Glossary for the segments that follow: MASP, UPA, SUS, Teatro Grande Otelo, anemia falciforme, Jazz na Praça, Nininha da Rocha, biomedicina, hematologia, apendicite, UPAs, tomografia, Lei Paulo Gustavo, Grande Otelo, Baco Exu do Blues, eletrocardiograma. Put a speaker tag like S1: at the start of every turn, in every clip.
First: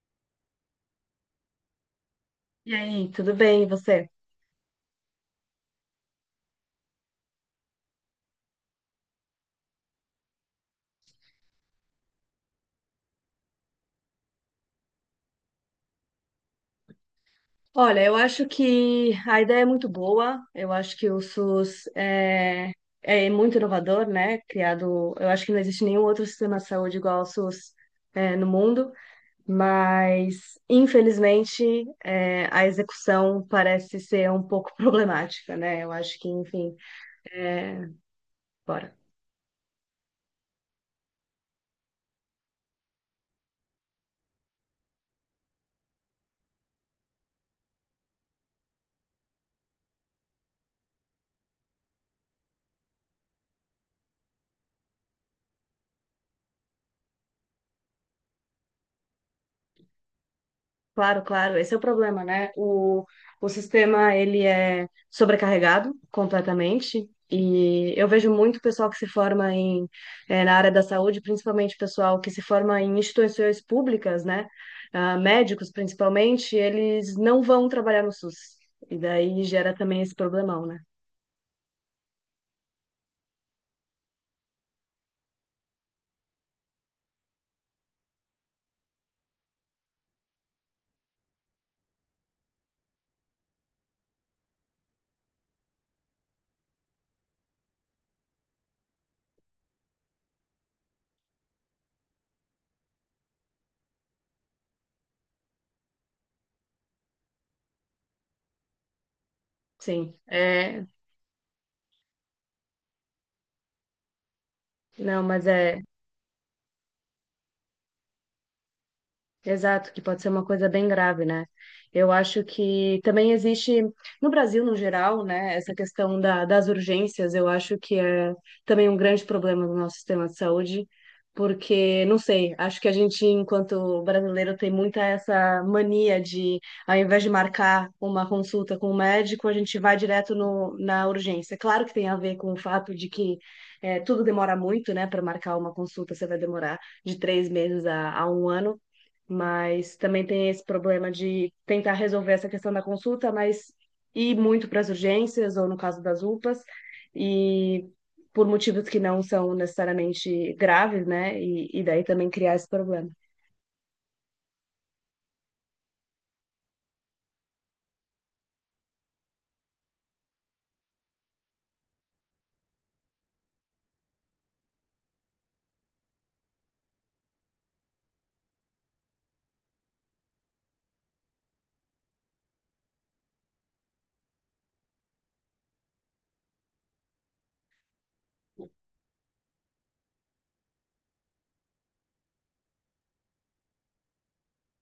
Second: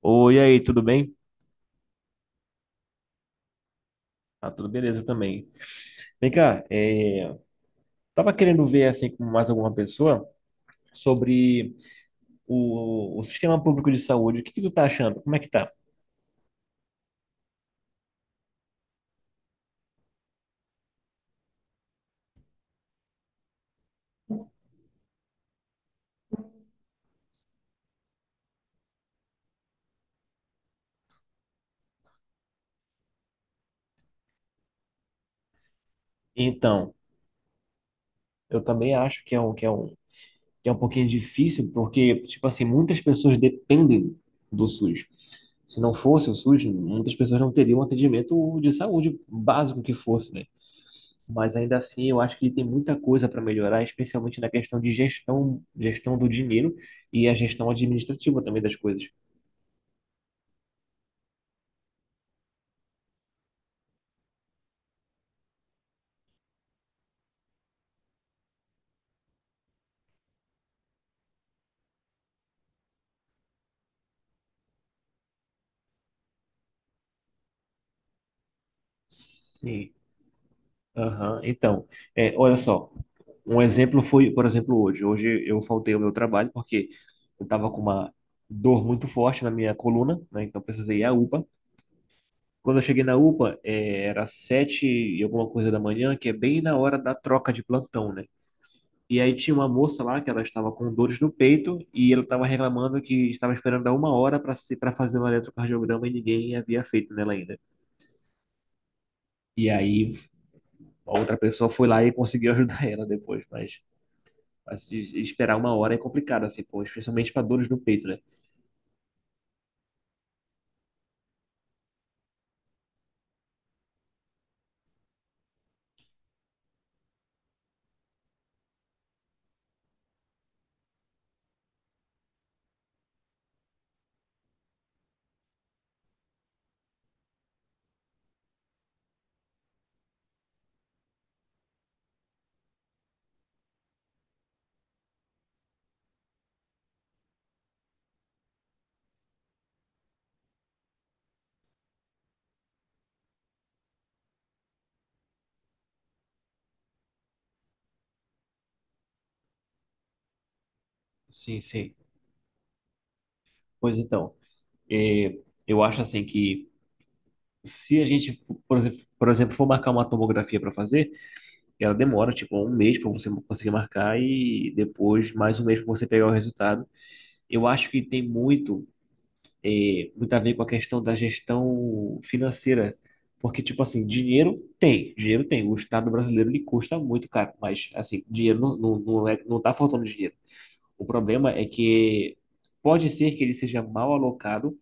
S1: Oi, e aí, tudo bem?
S2: E aí, tudo bem, e você?
S1: Ah, tudo beleza também. Vem cá, tava querendo ver assim com mais alguma pessoa sobre o sistema público de saúde. O que que tu tá achando? Como é que tá?
S2: Olha, eu acho que a ideia é muito boa, eu acho que o SUS é muito inovador, né? Criado, eu acho que não existe nenhum outro sistema de saúde igual ao SUS, no mundo, mas infelizmente a execução parece ser um pouco problemática, né? Eu acho que, enfim,
S1: Então,
S2: eh,
S1: eu
S2: bora.
S1: também acho que é que é um pouquinho difícil, porque, tipo assim, muitas pessoas dependem do SUS. Se não fosse o SUS, muitas pessoas não teriam um atendimento de saúde básico que fosse, né? Mas ainda assim eu acho que ele tem muita coisa para melhorar, especialmente na questão de gestão, gestão do dinheiro e a gestão administrativa também das coisas.
S2: Claro, claro, esse é o problema, né? O sistema, ele é sobrecarregado completamente e eu vejo muito pessoal que se forma em, na área da saúde, principalmente pessoal que se forma em instituições públicas, né? Ah, médicos, principalmente, eles não vão trabalhar no SUS. E daí gera
S1: Sim.
S2: também esse problemão, né?
S1: Aham. Então, olha só, um exemplo foi, por exemplo, hoje. Hoje eu faltei ao meu trabalho porque eu estava com uma dor muito forte na minha coluna, né? Então precisei ir à UPA. Quando eu cheguei na UPA, era sete e alguma coisa da manhã, que é bem na hora da troca de plantão, né? E aí tinha uma moça lá que ela estava com dores no peito e ela estava reclamando que estava esperando há uma hora para se, para fazer um eletrocardiograma e ninguém havia feito nela ainda. E aí
S2: Sim, é...
S1: a outra pessoa foi lá e conseguiu ajudar ela depois, mas, de
S2: Não, mas
S1: esperar uma
S2: é
S1: hora é complicado, assim, pô, especialmente para dores no peito, né?
S2: Exato, que pode ser uma coisa bem grave, né? Eu acho que também existe, no Brasil no geral, né, essa questão das urgências, eu acho que é também um grande problema do nosso sistema de saúde, porque, não sei, acho que a gente, enquanto brasileiro, tem muita essa mania de, ao invés de marcar uma consulta com o médico, a gente vai direto no, na urgência. Claro que tem a ver com o fato de que tudo demora muito, né, para marcar uma consulta, você vai demorar de 3 meses a um ano, mas também tem esse problema de tentar resolver essa questão da consulta, mas ir muito para as urgências, ou no caso das UPAs, e por motivos que não são necessariamente graves, né?
S1: Sim,
S2: E
S1: sim.
S2: daí também criar esse problema.
S1: Pois então, é, eu acho assim que se a gente, por exemplo, for marcar uma tomografia para fazer, ela demora tipo um mês para você conseguir marcar e depois mais um mês para você pegar o resultado. Eu acho que tem muito a ver com a questão da gestão financeira. Porque, tipo assim, dinheiro tem, dinheiro tem. O Estado brasileiro ele custa muito caro, mas, assim, dinheiro não é, não tá faltando dinheiro. O problema é que pode ser que ele seja mal alocado,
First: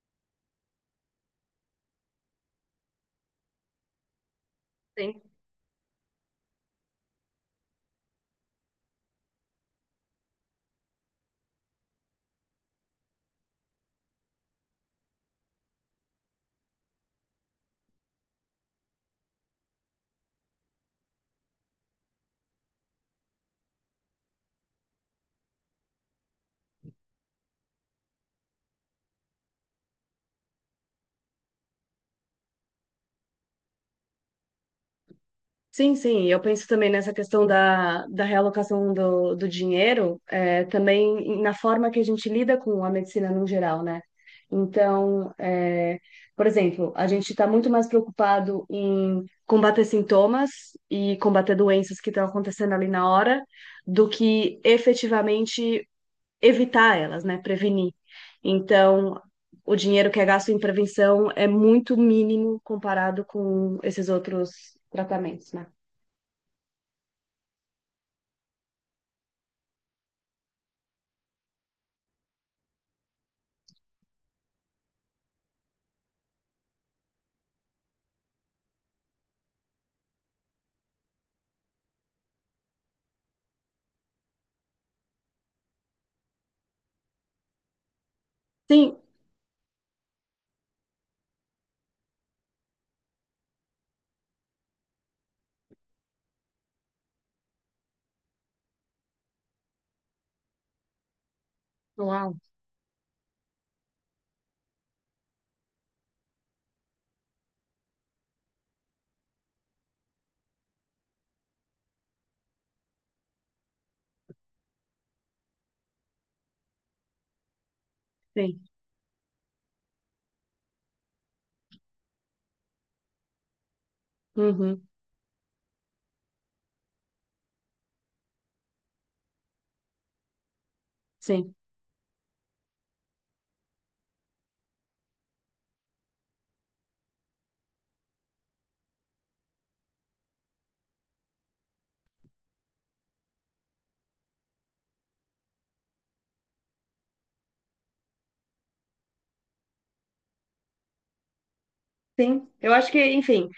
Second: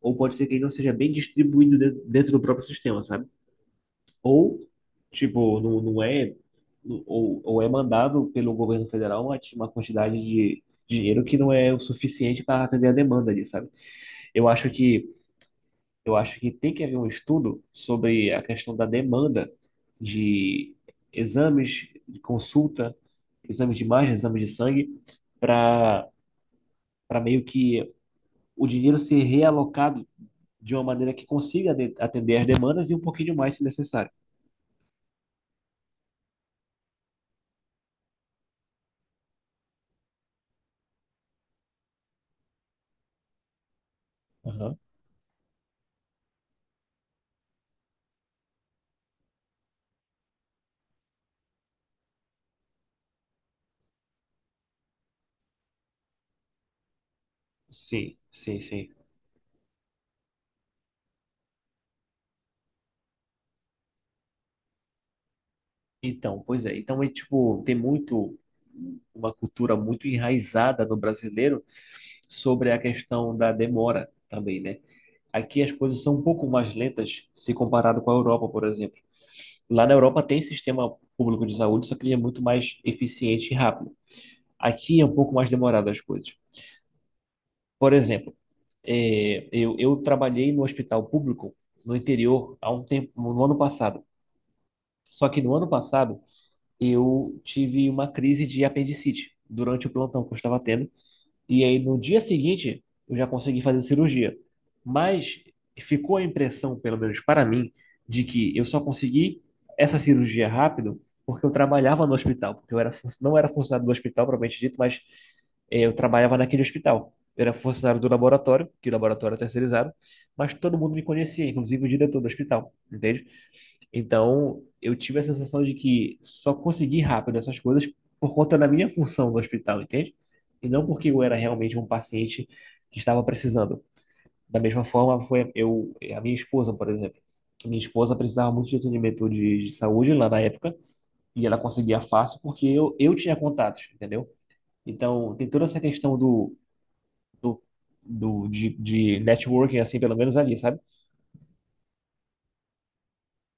S1: ou pode ser que ele não seja bem distribuído dentro do próprio sistema, sabe? Ou,
S2: Tem.
S1: tipo, não, não é, ou é mandado pelo governo federal uma quantidade de dinheiro que não é o suficiente para atender a demanda ali, sabe? Eu acho que eu acho que tem que haver um estudo sobre a questão da demanda de exames de consulta, exames de imagem, exames de sangue, para para meio que o dinheiro ser realocado de uma maneira que consiga atender as demandas e um pouquinho mais se necessário.
S2: Sim, sim, eu penso também nessa questão da realocação do dinheiro, é, também na forma que a gente lida com a medicina no geral, né?
S1: Aham.
S2: Então, é, por exemplo, a gente está muito mais preocupado em combater sintomas e combater doenças que estão acontecendo ali na hora, do que efetivamente evitar elas, né? Prevenir.
S1: Sim, sim, sim.
S2: Então, o dinheiro que é gasto em prevenção é muito mínimo comparado com esses outros tratamentos, né?
S1: Então, pois é. Então é tipo, tem muito uma cultura muito enraizada no brasileiro sobre a questão da demora também, né? Aqui as coisas são um pouco mais lentas se comparado com a Europa, por exemplo. Lá na Europa tem sistema público de saúde, só que ele é muito mais eficiente e rápido. Aqui é um pouco mais demorado as coisas. Por exemplo,
S2: Sim,
S1: eu trabalhei no hospital público no interior há um tempo, no ano passado. Só que no ano passado eu tive uma crise de apendicite durante o plantão que eu estava tendo. E aí no dia
S2: uau,
S1: seguinte eu já consegui fazer cirurgia. Mas ficou a impressão, pelo menos para mim, de que eu só consegui essa cirurgia rápido porque eu trabalhava no hospital, porque eu era, não era funcionário do hospital, propriamente dito, mas eu trabalhava naquele hospital. Eu era funcionário do
S2: sim,
S1: laboratório, que o laboratório é terceirizado, mas todo mundo me conhecia, inclusive o diretor do hospital, entende? Então,
S2: uhum,
S1: eu tive a sensação de que só consegui rápido essas coisas por conta da minha função no hospital, entende? E não porque eu era
S2: sim,
S1: realmente um paciente que estava precisando. Da mesma forma, foi eu, a minha esposa, por exemplo. A minha esposa precisava muito de atendimento de saúde lá na época, e ela conseguia fácil porque eu tinha contatos, entendeu? Então, tem toda essa questão do, do de networking, assim, pelo menos ali, sabe?
S2: sim. Eu acho que, enfim,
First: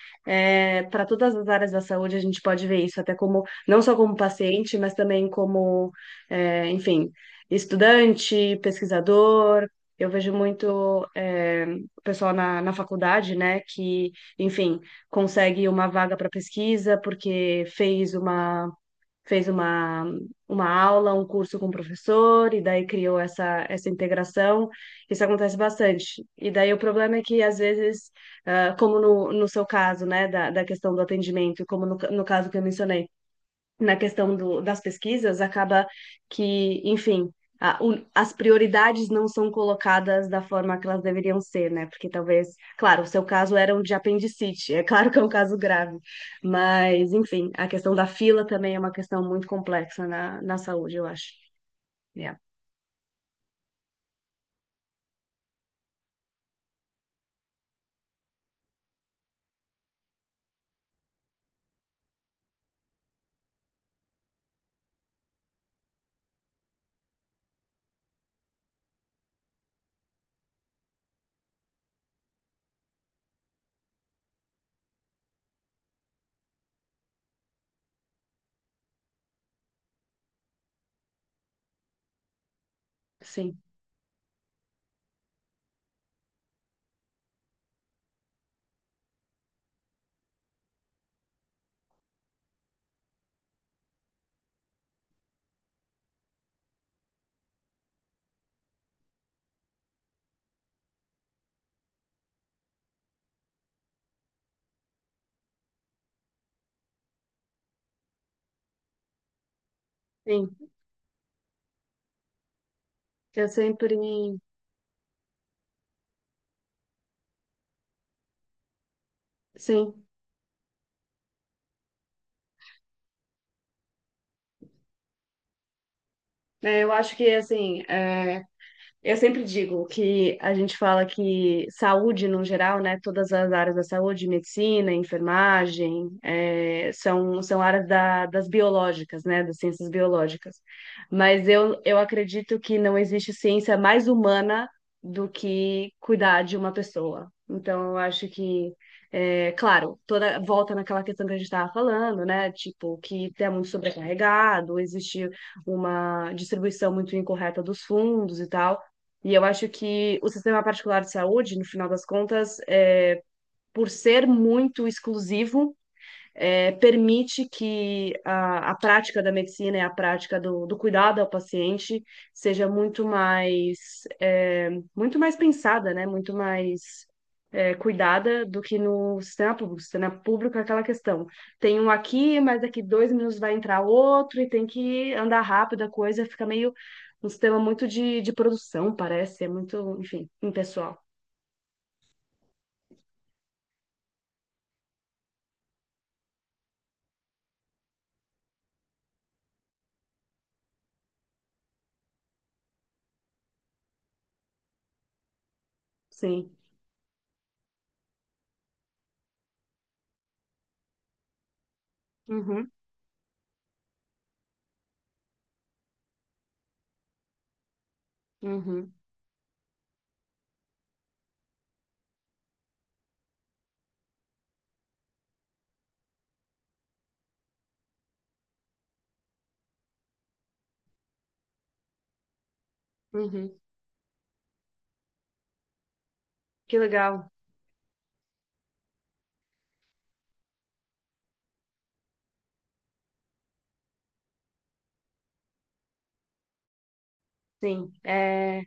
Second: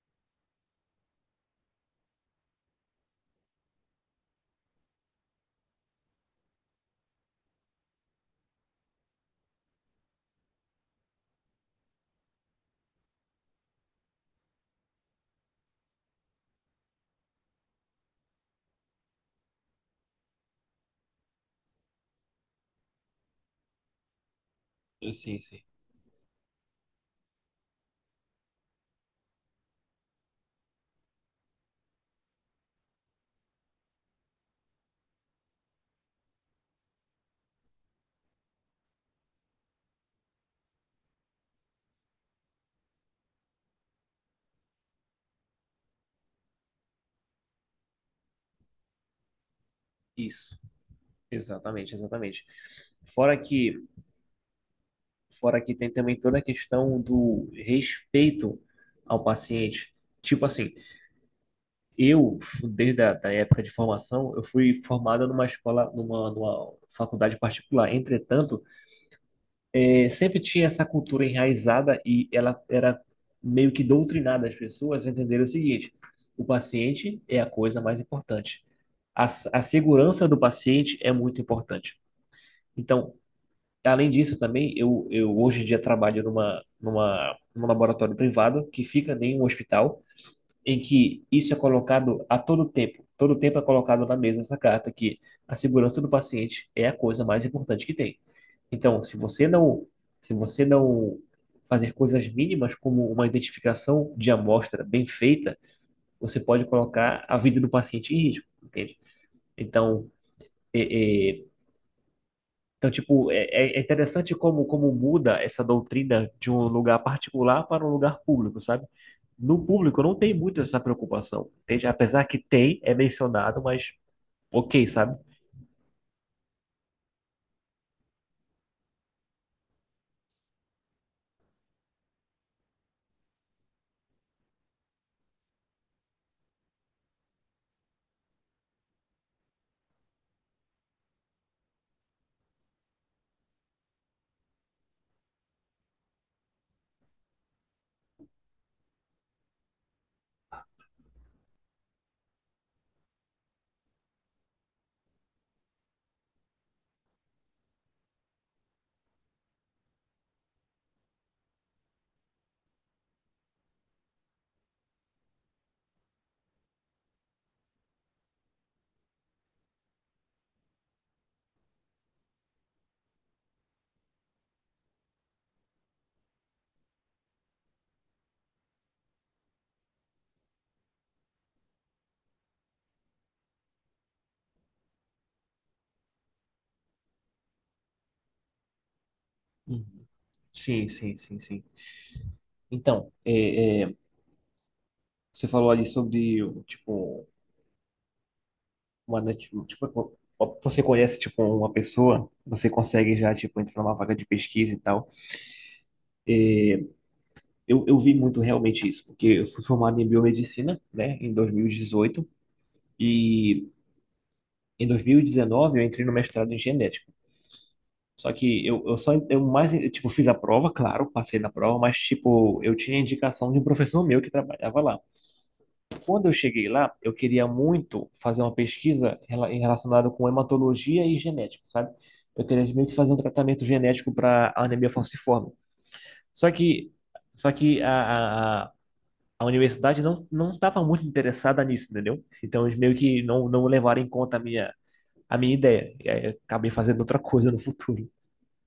S2: para todas as áreas da saúde a gente pode ver isso, até como, não só como paciente, mas também como, é, enfim, estudante, pesquisador. Eu vejo muito, é, o pessoal na faculdade, né, que, enfim, consegue uma vaga para pesquisa porque fez uma aula, um curso com o professor, e daí criou essa integração. Isso
S1: Sim,
S2: acontece
S1: sim.
S2: bastante. E daí o problema é que, às vezes, ah, como no seu caso, né, da questão do atendimento, como no caso que eu mencionei, na questão do, das pesquisas, acaba que, enfim, a- o- as prioridades não são colocadas da forma que elas deveriam ser, né? Porque talvez, claro, o seu caso era um de apendicite, é claro que é um caso grave, mas, enfim, a questão da fila também é uma questão muito complexa
S1: Isso.
S2: na saúde, eu acho.
S1: Exatamente,
S2: Yeah.
S1: exatamente. Fora que Fora que tem também toda a questão do respeito ao paciente. Tipo assim, eu, desde a da época de formação, eu fui formado numa escola, numa faculdade particular. Entretanto, sempre tinha essa cultura enraizada e ela era meio que doutrinada as pessoas a entenderem o seguinte: o paciente é a coisa mais importante. A, a segurança do paciente é muito importante. Então,
S2: Sim,
S1: além disso, também, eu hoje em dia trabalho num laboratório privado que fica em um hospital, em que isso é colocado a todo tempo. Todo tempo é colocado na mesa essa carta que a segurança do paciente é a coisa mais importante que tem. Então, se você não fazer coisas mínimas como uma identificação de amostra bem feita, você pode colocar a vida do paciente em risco, entende? Então,
S2: sim,
S1: é, é, então, tipo, é,
S2: eu
S1: é
S2: sempre,
S1: interessante como muda essa doutrina de um lugar particular para um lugar público, sabe? No público
S2: sim.
S1: não tem muito essa preocupação, entende? Apesar que tem, é mencionado, mas ok, sabe?
S2: Eu acho que, assim, é, eu sempre digo que a gente fala que saúde, no geral, né, todas as áreas da saúde, medicina, enfermagem, são, são áreas da- das biológicas, né, das ciências biológicas. Mas eu acredito que não existe ciência mais humana do que cuidar de uma pessoa. Então, eu acho que, claro, toda volta naquela questão que a gente estava falando, né, tipo, que tem muito sobrecarregado, existe uma distribuição muito incorreta dos fundos e tal. E eu acho que o sistema particular de saúde, no final das contas, é, por ser muito exclusivo, é, permite que a prática da medicina e a prática do cuidado ao paciente seja muito mais, é, muito mais pensada, né? Muito mais é, cuidada do que no sistema público. O sistema público é aquela questão. Tem um aqui, mas daqui 2 minutos vai entrar outro e tem que andar rápido a coisa, fica meio um sistema muito de produção, parece, é muito,
S1: Uhum.
S2: enfim,
S1: Sim,
S2: impessoal.
S1: sim, sim, sim. Então, é, é, você falou ali sobre, tipo, tipo, você conhece, tipo, uma pessoa, você consegue já, tipo, entrar numa vaga de pesquisa e tal.
S2: Sim.
S1: Eu vi muito realmente isso, porque eu fui formado em biomedicina, né, em 2018.
S2: Uhum,
S1: Em 2019, eu entrei no mestrado em genética. Só que
S2: uhum,
S1: eu só, eu mais, eu, tipo, fiz a prova, claro, passei na prova, mas, tipo, eu tinha indicação de um professor meu que trabalhava lá. Quando eu cheguei lá, eu queria muito fazer uma pesquisa relacionada com hematologia e genética, sabe? Eu queria meio que fazer um
S2: uhum.
S1: tratamento genético para a anemia falciforme. Só
S2: Que
S1: que,
S2: legal.
S1: só que a universidade não estava muito interessada nisso, entendeu? Então, eles meio que não levaram em conta a minha ideia. E aí eu acabei fazendo outra coisa no
S2: Sim.
S1: futuro.
S2: É,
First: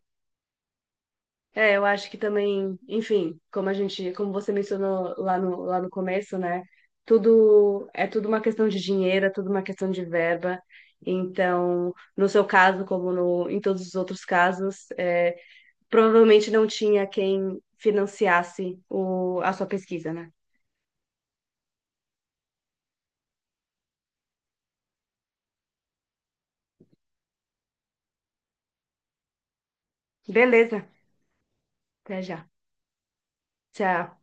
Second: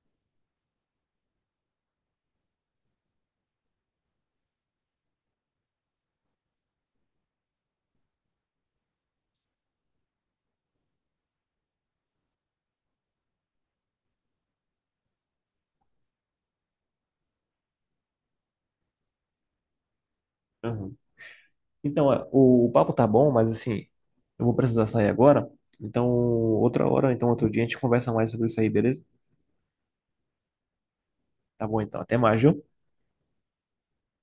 S2: é, eu acho que também, enfim, como a gente, como você mencionou lá no começo, né? Tudo é tudo uma questão de dinheiro, é tudo uma questão de verba. Então, no seu caso, como no, em todos os outros casos, é, provavelmente não tinha quem financiasse a sua pesquisa, né?
S1: Uhum. Então, o papo tá bom, mas assim, eu vou precisar sair agora. Então, outra hora, então outro dia a gente conversa mais sobre isso aí, beleza?
S2: Beleza,
S1: Tá bom, então. Até
S2: até
S1: mais,
S2: já.
S1: viu?
S2: Tchau.